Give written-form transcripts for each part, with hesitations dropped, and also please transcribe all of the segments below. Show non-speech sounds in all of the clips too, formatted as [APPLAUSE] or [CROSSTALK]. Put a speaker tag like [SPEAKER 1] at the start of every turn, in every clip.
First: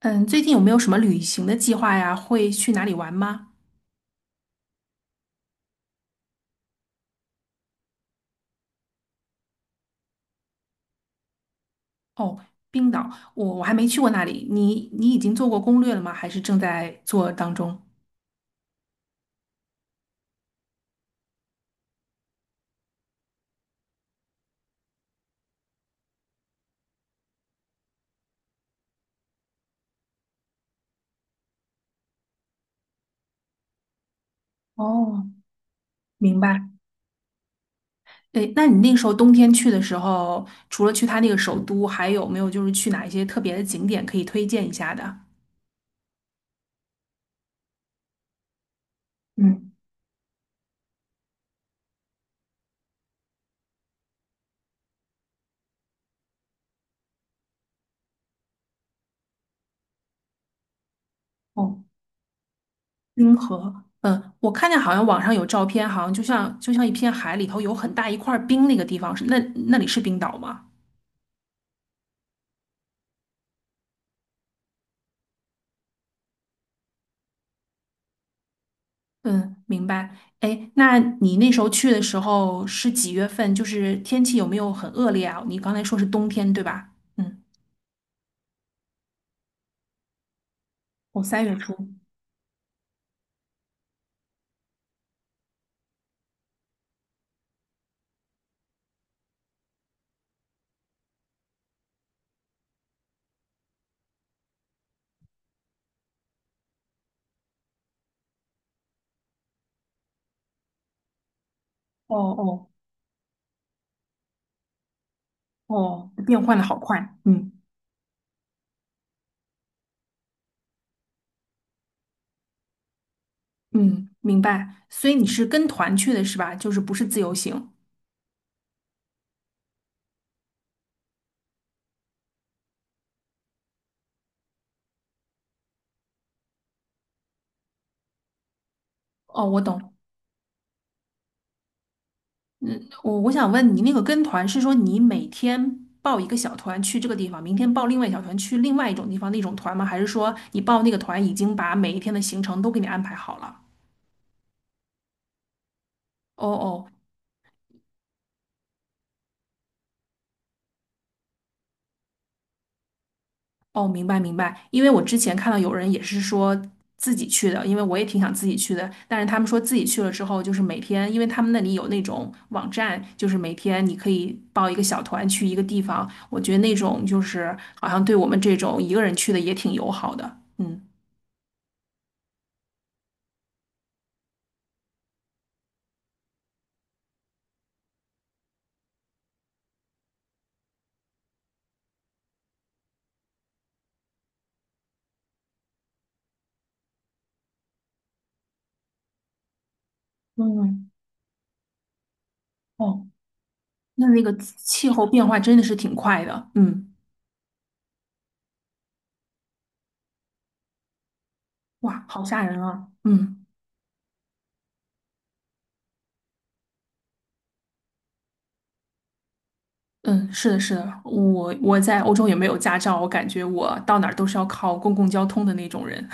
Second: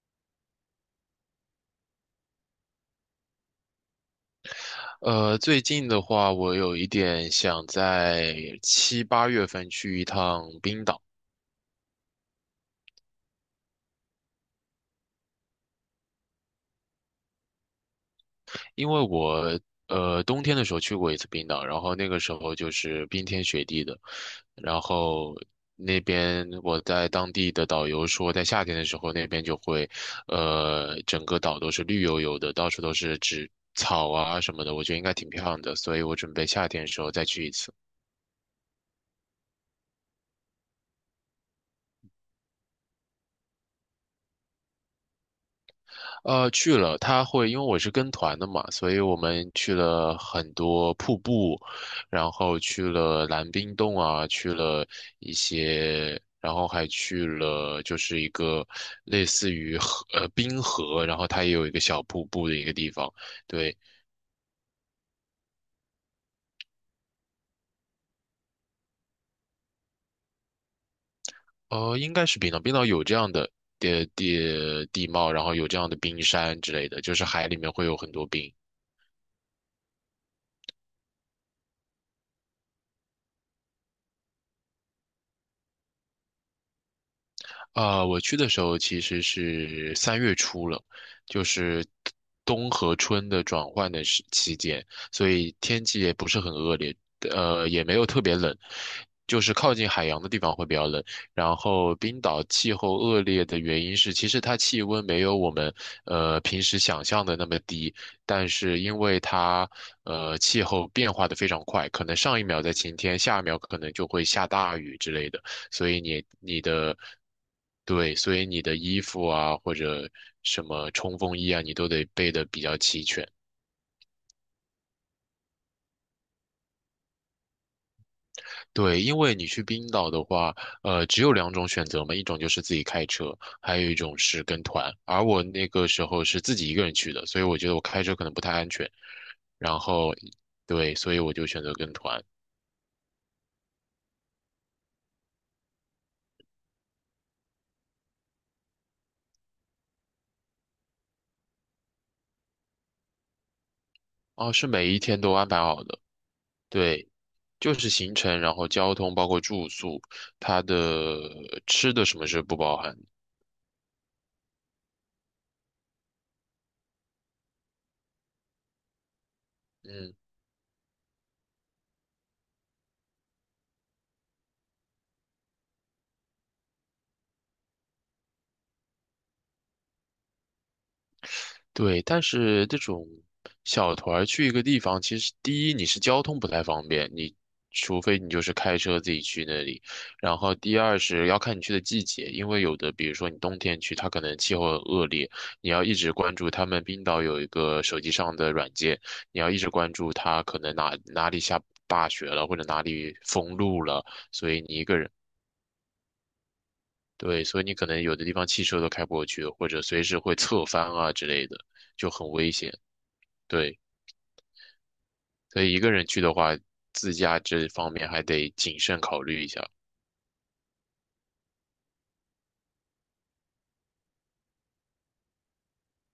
[SPEAKER 1] 嗯，最近有没有什么旅行的计划呀？会去哪里玩吗？
[SPEAKER 2] 最近的话，我有一点想在七八月份去一趟冰岛，
[SPEAKER 1] 哦，冰岛，我还没去过那里。你已经做过攻略了吗？还是正在做当中？
[SPEAKER 2] 因为我冬天的时候去过一次冰岛，然后那个时候就是冰天雪地的，然后那边我在当地的导游说，在夏天的时候那边就会，整个岛都是绿油油的，到处都是植草啊什么的，我觉得应该挺
[SPEAKER 1] 哦，
[SPEAKER 2] 漂亮的，所以我准
[SPEAKER 1] 明
[SPEAKER 2] 备
[SPEAKER 1] 白。
[SPEAKER 2] 夏天的时候再去一次。
[SPEAKER 1] 诶，那你那时候冬天去的时候，除了去它那个首都，还有没有就是去哪一些特别的景点可以推荐一下的？
[SPEAKER 2] 去了，他会，因为我是跟团的嘛，所以我们
[SPEAKER 1] 嗯，
[SPEAKER 2] 去了很多瀑布，然后去了蓝冰洞啊，去了一些，然后还去了就是一个类似于河，冰河，然后它也有一个
[SPEAKER 1] 哦，
[SPEAKER 2] 小瀑布的一个地方，
[SPEAKER 1] 冰
[SPEAKER 2] 对，
[SPEAKER 1] 河。嗯，我看见好像网上有照片，好像就像一片海里头有很大一块冰那个地方，那里是冰岛吗？
[SPEAKER 2] 应该是冰岛，冰岛有这样的地貌，然后有这样的冰山之类的，就是海里面会有很多冰。
[SPEAKER 1] 嗯，明白。哎，那你那时候去的时候是几月份？就是天气有没有很恶劣啊？你刚才说是冬天，对吧？嗯，
[SPEAKER 2] 我去的时候其实是三月初了，
[SPEAKER 1] 哦，三
[SPEAKER 2] 就
[SPEAKER 1] 月初。
[SPEAKER 2] 是冬和春的转换的时期间，所以天气也不是很恶劣，也没有特别冷，就是靠近海洋的地方会比较冷。然后冰岛气候恶劣的原因是，其实它气温没有我们平时想象的那么低，但是因为它气候变化的非常快，可
[SPEAKER 1] 哦
[SPEAKER 2] 能上一秒
[SPEAKER 1] 哦
[SPEAKER 2] 在晴天，下一秒可能就会下大雨之类的。所以
[SPEAKER 1] 哦，
[SPEAKER 2] 你
[SPEAKER 1] 变换
[SPEAKER 2] 你
[SPEAKER 1] 的好
[SPEAKER 2] 的
[SPEAKER 1] 快。嗯
[SPEAKER 2] 对，所以你的衣服啊或者什么冲锋衣啊，你都得备的比较齐全。
[SPEAKER 1] 嗯，明白。所以你是跟团去的是吧？就是不是自由行？
[SPEAKER 2] 对，因为你去冰岛的话，只有两种选择嘛，一种就是自己开车，还有一种是跟团。而我那个时候是自己一个人去的，所以我觉得我开车可能不太安全。
[SPEAKER 1] 哦，我
[SPEAKER 2] 然
[SPEAKER 1] 懂。
[SPEAKER 2] 后，对，所以我就选择跟团。
[SPEAKER 1] 嗯，我想问你，那个跟团是说你每天报一个小团去这个地方，明天报另外一小团去另外一种地方那种团吗？还是说你报那个团已经把每一天的行程都给你安排好了？
[SPEAKER 2] 哦，是每一天都安排好的，
[SPEAKER 1] 哦哦，
[SPEAKER 2] 对，就是行程，然后交通，包括住宿，它的吃的什么是不包含的。
[SPEAKER 1] 哦，明白明白，因为我之前看到有人也是说自己去的，因为我也挺想自己去的，但是他们说自己去了
[SPEAKER 2] 嗯，
[SPEAKER 1] 之后，就是每天，因为他们那里有那种网站，就是每天你可以报一个小团去一个地方，我觉得那种就是好像对我们这种一个人去的也挺友好的，嗯，
[SPEAKER 2] 对，但是这种小团儿去一个地方，其实第一你是交通不太方便，你除非你就是开车自己去那里，然后第二是要看你去的季节，因为有的比如说你冬天去，它可能气候很恶劣，你要一直关注他们冰岛有一个手机上的软件，你要一直关注它可能
[SPEAKER 1] 嗯，
[SPEAKER 2] 哪里下大雪了，或者哪
[SPEAKER 1] 哦，
[SPEAKER 2] 里封路了，
[SPEAKER 1] 那个
[SPEAKER 2] 所以你一
[SPEAKER 1] 气
[SPEAKER 2] 个
[SPEAKER 1] 候
[SPEAKER 2] 人，
[SPEAKER 1] 变化真的是挺快的，嗯，
[SPEAKER 2] 对，所以你可能有的地方汽车都开不过去，或者随时会侧翻啊之类的，
[SPEAKER 1] 哇，
[SPEAKER 2] 就
[SPEAKER 1] 好
[SPEAKER 2] 很
[SPEAKER 1] 吓
[SPEAKER 2] 危
[SPEAKER 1] 人
[SPEAKER 2] 险。
[SPEAKER 1] 啊，嗯。
[SPEAKER 2] 对，所以一个人去的话，自驾这方面还得谨慎考虑一下。
[SPEAKER 1] 嗯，是的，是的，我在欧洲也没有驾照，我感觉我到哪儿都是要靠公共交通的那种人。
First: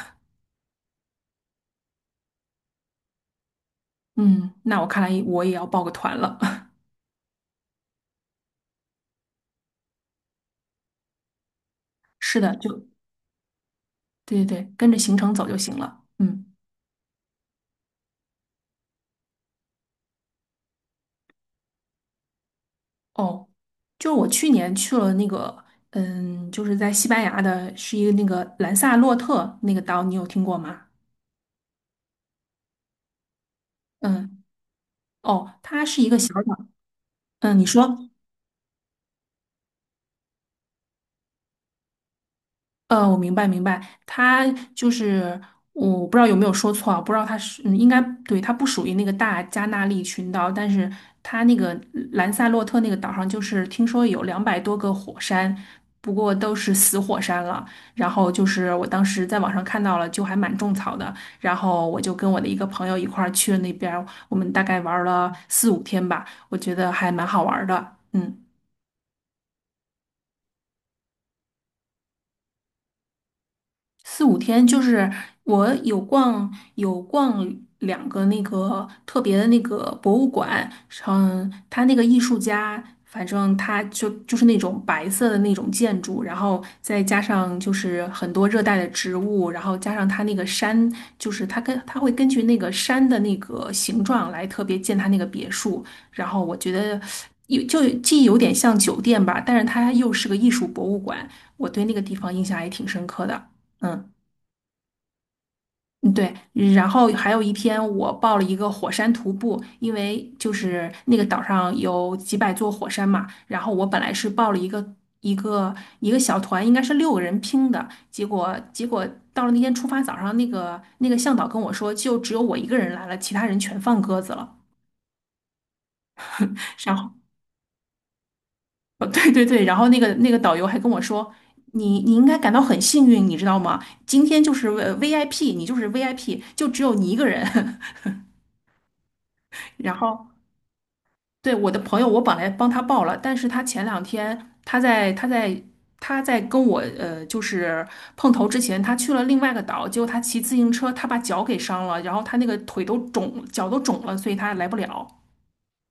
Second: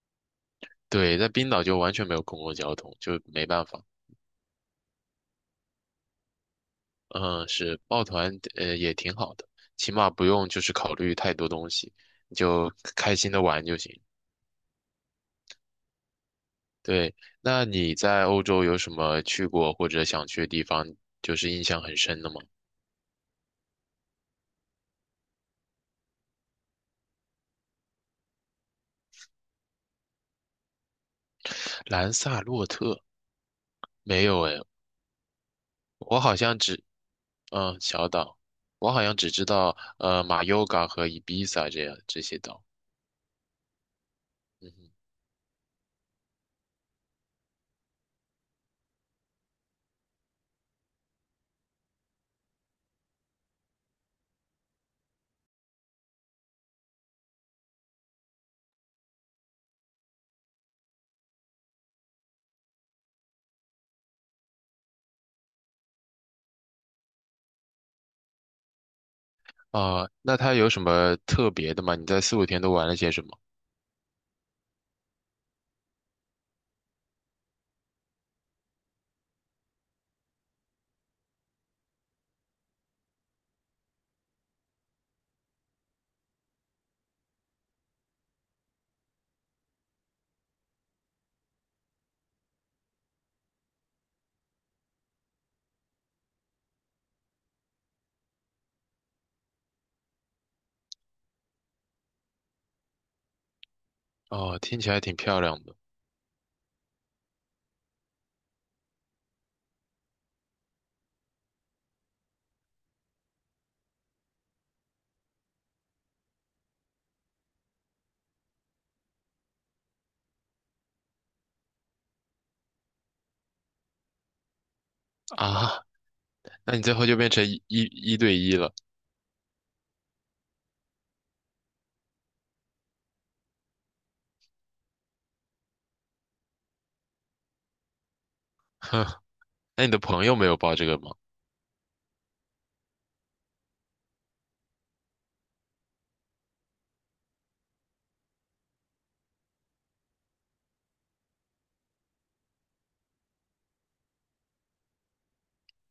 [SPEAKER 2] 对，在冰岛就完全没有公共交通，就没办法。
[SPEAKER 1] 嗯，那我看来我也要报个团了。[LAUGHS]
[SPEAKER 2] 嗯，是抱团，也挺好的，起码不用就是考虑太多东西，你
[SPEAKER 1] 是的，
[SPEAKER 2] 就
[SPEAKER 1] 就
[SPEAKER 2] 开心的玩就行。
[SPEAKER 1] 对对对，跟着行程走就行了。嗯，
[SPEAKER 2] 对，那你在欧洲有什么去过或者想去的地方，就是印象很深的吗？
[SPEAKER 1] 哦，就是我去年去了那个，嗯，就是在西班牙的，是一个那个兰萨洛特那个岛，你有听过吗？
[SPEAKER 2] [LAUGHS] 兰萨洛特没有
[SPEAKER 1] 嗯，
[SPEAKER 2] 诶，
[SPEAKER 1] 哦，它是一个
[SPEAKER 2] 我
[SPEAKER 1] 小
[SPEAKER 2] 好像
[SPEAKER 1] 岛。
[SPEAKER 2] 只
[SPEAKER 1] 嗯，你
[SPEAKER 2] 嗯，小
[SPEAKER 1] 说。
[SPEAKER 2] 岛，我好像只知道马尤嘎和伊比萨这样这些岛。
[SPEAKER 1] 我明白明白，它
[SPEAKER 2] 嗯
[SPEAKER 1] 就
[SPEAKER 2] 哼，
[SPEAKER 1] 是我不知道有没有说错啊，不知道它是应该对，它不属于那个大加纳利群岛，但是它那个兰萨洛特那个岛上，就是听说有200多个火山，不过都是死火山了。然后就是我当时在网上看到了，就还蛮种草的。然后我就跟我的一个朋友一块儿去了那边儿我们大概玩儿了四五天吧，我觉得还蛮好玩儿的。嗯。
[SPEAKER 2] 那它有什么特别的吗？你在四五天都玩了些什么？
[SPEAKER 1] 四五天，就是我有逛两个那个特别的那个博物馆，嗯，他那个艺术家，反正他就是那种白色的那种建筑，然后再加上就是很多热带的植物，然后加上他那个山，就是他会根据那个山的那个形状来特别建他那个别墅，然后我觉得。既有点像酒店吧，但是它又是个艺术博物馆，我对那个地方印象还挺深刻的。嗯。
[SPEAKER 2] 哦，听起来挺漂亮的
[SPEAKER 1] 嗯对，然后还有一天我报了一个火山徒步，因为就是那个岛上有几百座火山嘛，然后我本来是报了一个小团，应该是六个人拼的，结果到了那天出发早上，那个向导跟我说，就只有我一个人来了，其他人全放鸽子了。
[SPEAKER 2] 啊。那你最
[SPEAKER 1] 然
[SPEAKER 2] 后
[SPEAKER 1] 后，
[SPEAKER 2] 就变成一对一了，
[SPEAKER 1] 哦对对对，然后那个导游还跟我说，你应该感到很幸运，你知道吗？今天就是VIP，你就是 VIP，就只有你一个人。[LAUGHS]
[SPEAKER 2] [LAUGHS] 哼。那你
[SPEAKER 1] 然
[SPEAKER 2] 的朋
[SPEAKER 1] 后。
[SPEAKER 2] 友没有报这个吗？
[SPEAKER 1] 对，我的朋友，我本来帮他报了，但是他前两天他在跟我就是碰头之前，他去了另外一个岛，结果他骑自行车，他把脚给伤了，然后他那个腿都肿，脚都肿了，所以他来不了。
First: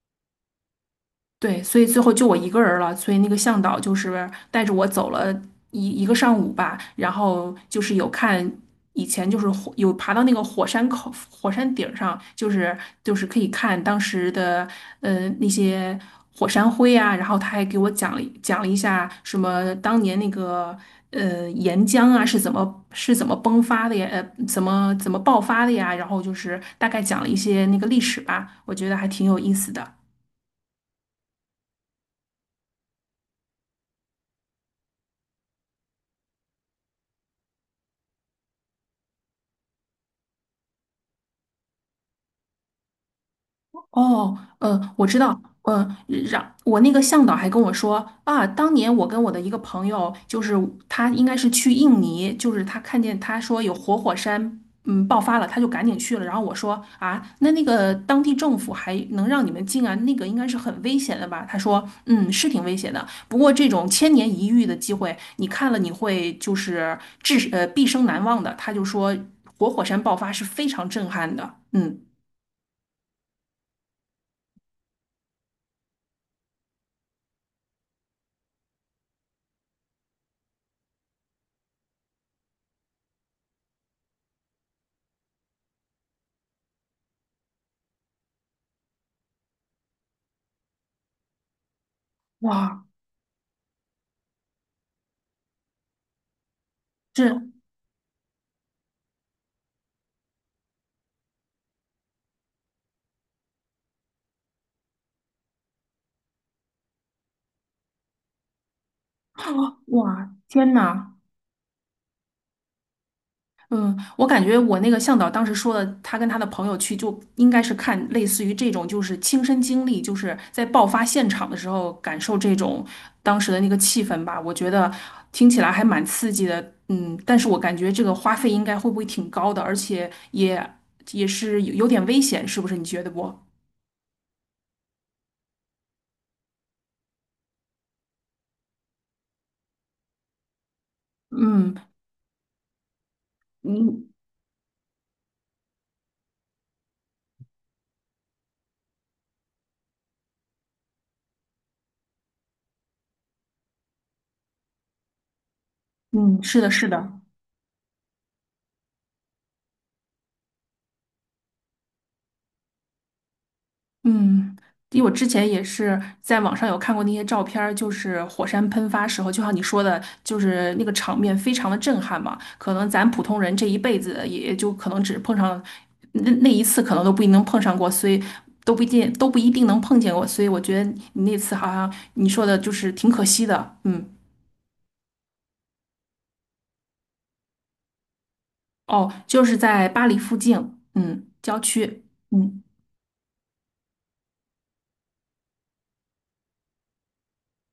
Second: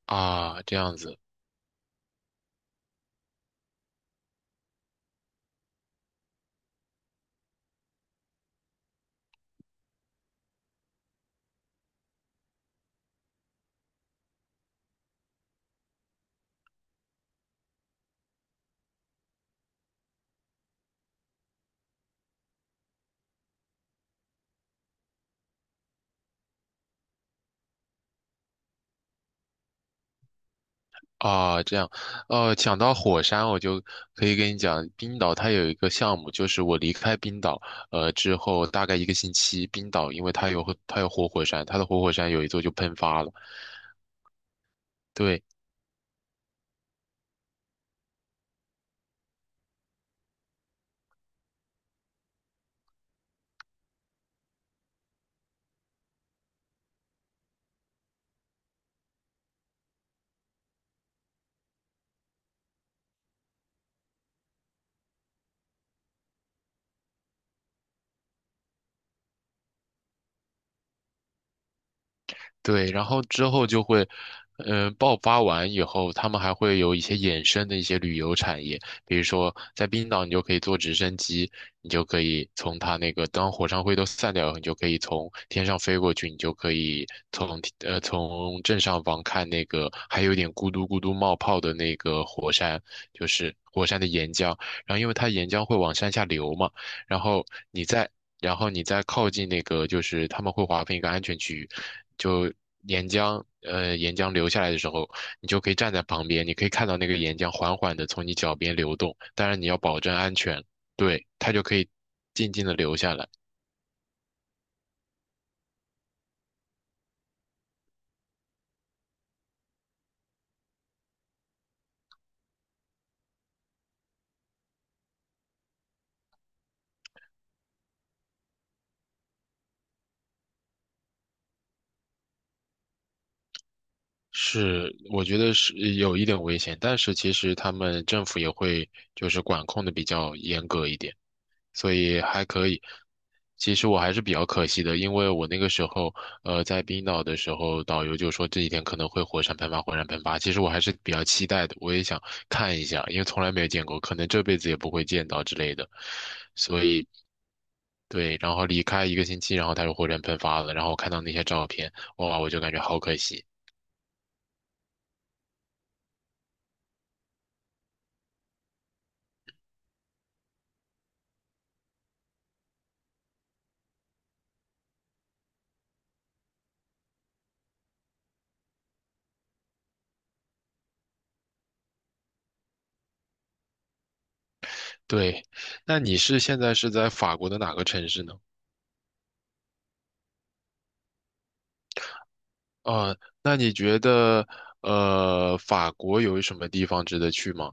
[SPEAKER 2] 啊，这样子，
[SPEAKER 1] 对，所以最后就我一个人了，所以那个向导就是带着我走了一个上午吧，然后就是有看以前就是火有爬到那个火山口火山顶儿上，就是可以看当时的那些火山灰啊，然后他还给我讲了一下什么当年那个岩浆啊是怎么崩发的呀，怎么爆发的呀，然后就是大概讲了一些那个历史吧，我觉得还挺有意思的。
[SPEAKER 2] 啊，这样，讲到火山，我就可以跟你讲，冰岛它有一个项目，就是我离开冰岛，之后大概一个星期，冰岛因为它有活火山，它的活火山有一座就喷发了，
[SPEAKER 1] 哦，我知道，
[SPEAKER 2] 对。
[SPEAKER 1] 让我那个向导还跟我说啊，当年我跟我的一个朋友，就是他应该是去印尼，就是他看见他说有活火山，爆发了，他就赶紧去了。然后我说啊，那个当地政府还能让你们进啊？那个应该是很危险的吧？他说，嗯，是挺危险的，不过这种千年一遇的机会，你看了你会就是毕生难忘的。他就说活火山爆发是非常震撼的，嗯，
[SPEAKER 2] 对，然后之后就会，爆发完以后，他们还会有一些衍生的一些旅游产业，比如说在冰岛，你就可以坐直升机，你就可以从它那个当火山灰都散掉以后你就可以从天上飞过去，你就可以从正上方看那个还有点咕嘟咕嘟冒泡的那个火山，
[SPEAKER 1] 哇。
[SPEAKER 2] 就是火山的岩浆，然后因为它岩浆会往山下流嘛，然后
[SPEAKER 1] 这。
[SPEAKER 2] 你在然后你再靠近那个，就是他们会划分一个安全区域，就岩浆，岩浆流下来的时候，你就可以站在旁边，你可以看到那个岩浆缓缓的从你脚边流动，当然你要保证安
[SPEAKER 1] 哇，
[SPEAKER 2] 全，
[SPEAKER 1] 天呐！
[SPEAKER 2] 对，它就可以静静的流下来。
[SPEAKER 1] 嗯，我感觉我那个向导当时说的，他跟他的朋友去，就应该是看类似于这种，就是亲身经历，就是在爆发现场的时候感受这种当时的那个气氛吧。我觉得听起来还蛮刺激的，嗯，但是我感觉这个花费应该会不会挺高的，而且也也是有点危险，是不是？你觉得不？
[SPEAKER 2] 是，我觉得是有一点危险，但是其实他们政府也会就是管控的比较严格一点。
[SPEAKER 1] 嗯
[SPEAKER 2] 所以还可以。其实我
[SPEAKER 1] 嗯
[SPEAKER 2] 还是比较可惜的，因为我那个时候，在冰岛的时候，导游就说这几天可能会火山喷发，火山喷发。其实我还是比较期待的，我也想看一下，因为从来没有见过，可能这辈子也不会见到之类的。
[SPEAKER 1] 嗯，是的，
[SPEAKER 2] 所
[SPEAKER 1] 是
[SPEAKER 2] 以，
[SPEAKER 1] 的。
[SPEAKER 2] 对，然后离开一个星期，然后他就火山喷发了，然后我看到那些照片，哇，我就感觉好可惜。
[SPEAKER 1] 嗯，因为我之前也是在网上有看过那些照片儿，就是火山喷发时候，就像你说的，就是那个场面非常的震撼嘛。可能咱普通人这一辈子也就可能只碰上那一次，可能都不一定能碰上过，所以都不一定能碰见过。所以我觉得你那次好像你说的就是挺可惜的。嗯，
[SPEAKER 2] 对，那你是现在是在法国的哪个城市呢？
[SPEAKER 1] 哦，就是在巴黎附近，嗯，郊区。嗯。
[SPEAKER 2] 呃，那你觉得，法国有什么地方值得去吗？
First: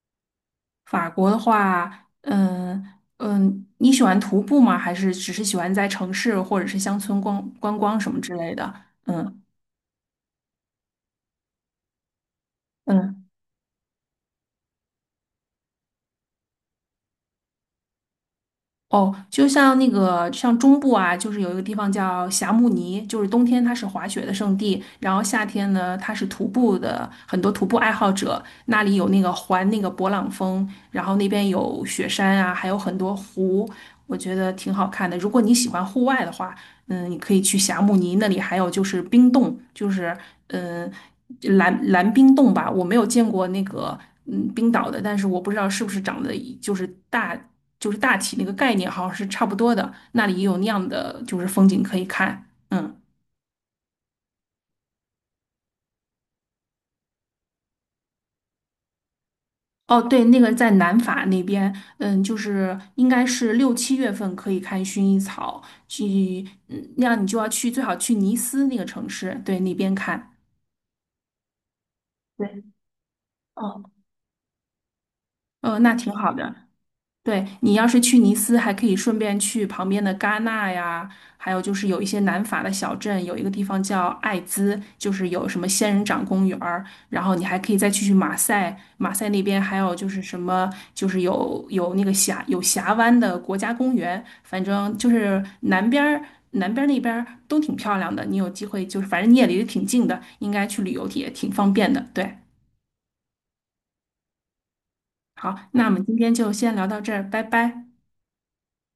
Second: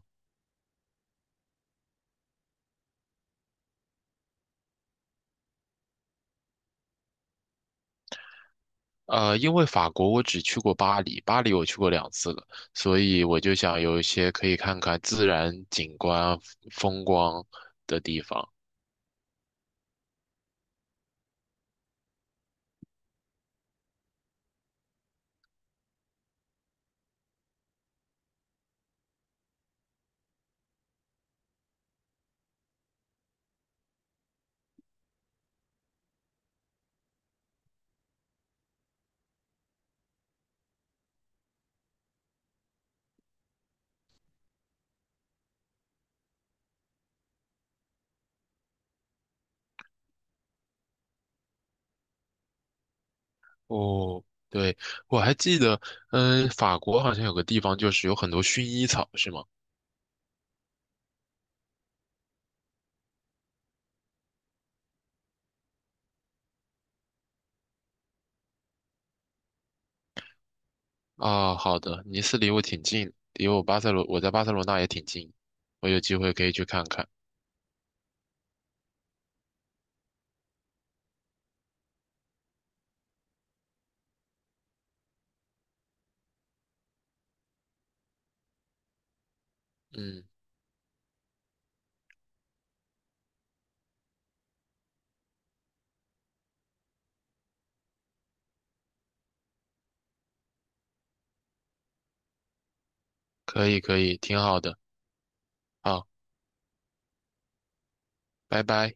[SPEAKER 1] 法国的话，嗯你喜欢徒步吗？还是只是喜欢在城市或者是乡村逛观光什么之类的？嗯
[SPEAKER 2] 因为法国我只去过巴黎，巴黎我去过两次了，所以
[SPEAKER 1] 嗯，
[SPEAKER 2] 我就想有一些可以看看自然景观、风光的地方。
[SPEAKER 1] 哦，就像那个像中部啊，就是有一个地方叫霞慕尼，就是冬天它是滑雪的圣地，然后夏天呢它是徒步的，很多徒步爱好者那里有那个环那个勃朗峰，然后那边有雪山啊，还有很多湖，我觉得挺好看的。如果你喜欢户外的话。嗯，你可以去霞慕尼那里，还有就是冰洞，就是嗯蓝冰洞吧。我没有见过那个冰岛的，但是我不知道是不是长得一就是大就是大体那个概念好像是差不多的。那里也有那样的就是风景可以看，嗯。
[SPEAKER 2] 哦，对，我还记得，法国好像有个地方就是有很多薰衣草，是吗？
[SPEAKER 1] 哦，对，那个在南法那边，嗯，就是应该是6、7月份可以看薰衣草，去，那样你就要去，最好去尼斯那个城市，对，那边看。
[SPEAKER 2] 啊，好的，尼斯离我
[SPEAKER 1] 对，
[SPEAKER 2] 挺近，离我巴
[SPEAKER 1] 哦，
[SPEAKER 2] 塞罗，我在巴塞罗那也挺近，我
[SPEAKER 1] 那
[SPEAKER 2] 有
[SPEAKER 1] 挺
[SPEAKER 2] 机
[SPEAKER 1] 好
[SPEAKER 2] 会可以
[SPEAKER 1] 的。
[SPEAKER 2] 去看看。
[SPEAKER 1] 对，你要是去尼斯，还可以顺便去旁边的戛纳呀，还有就是有一些南法的小镇，有一个地方叫艾兹，就是有什么仙人掌公园儿然后你还可以再去马赛，马赛那边还有就是
[SPEAKER 2] 嗯，
[SPEAKER 1] 什么，就是有那个峡湾的国家公园，反正就是南边儿那边儿都挺漂亮的，你有机会就是反正你也离得挺近的，应该去旅游也挺方便的。对，
[SPEAKER 2] 可以可以，挺好的，
[SPEAKER 1] 好，那我们
[SPEAKER 2] 好，
[SPEAKER 1] 今天就先聊到这儿，拜拜。
[SPEAKER 2] 拜拜。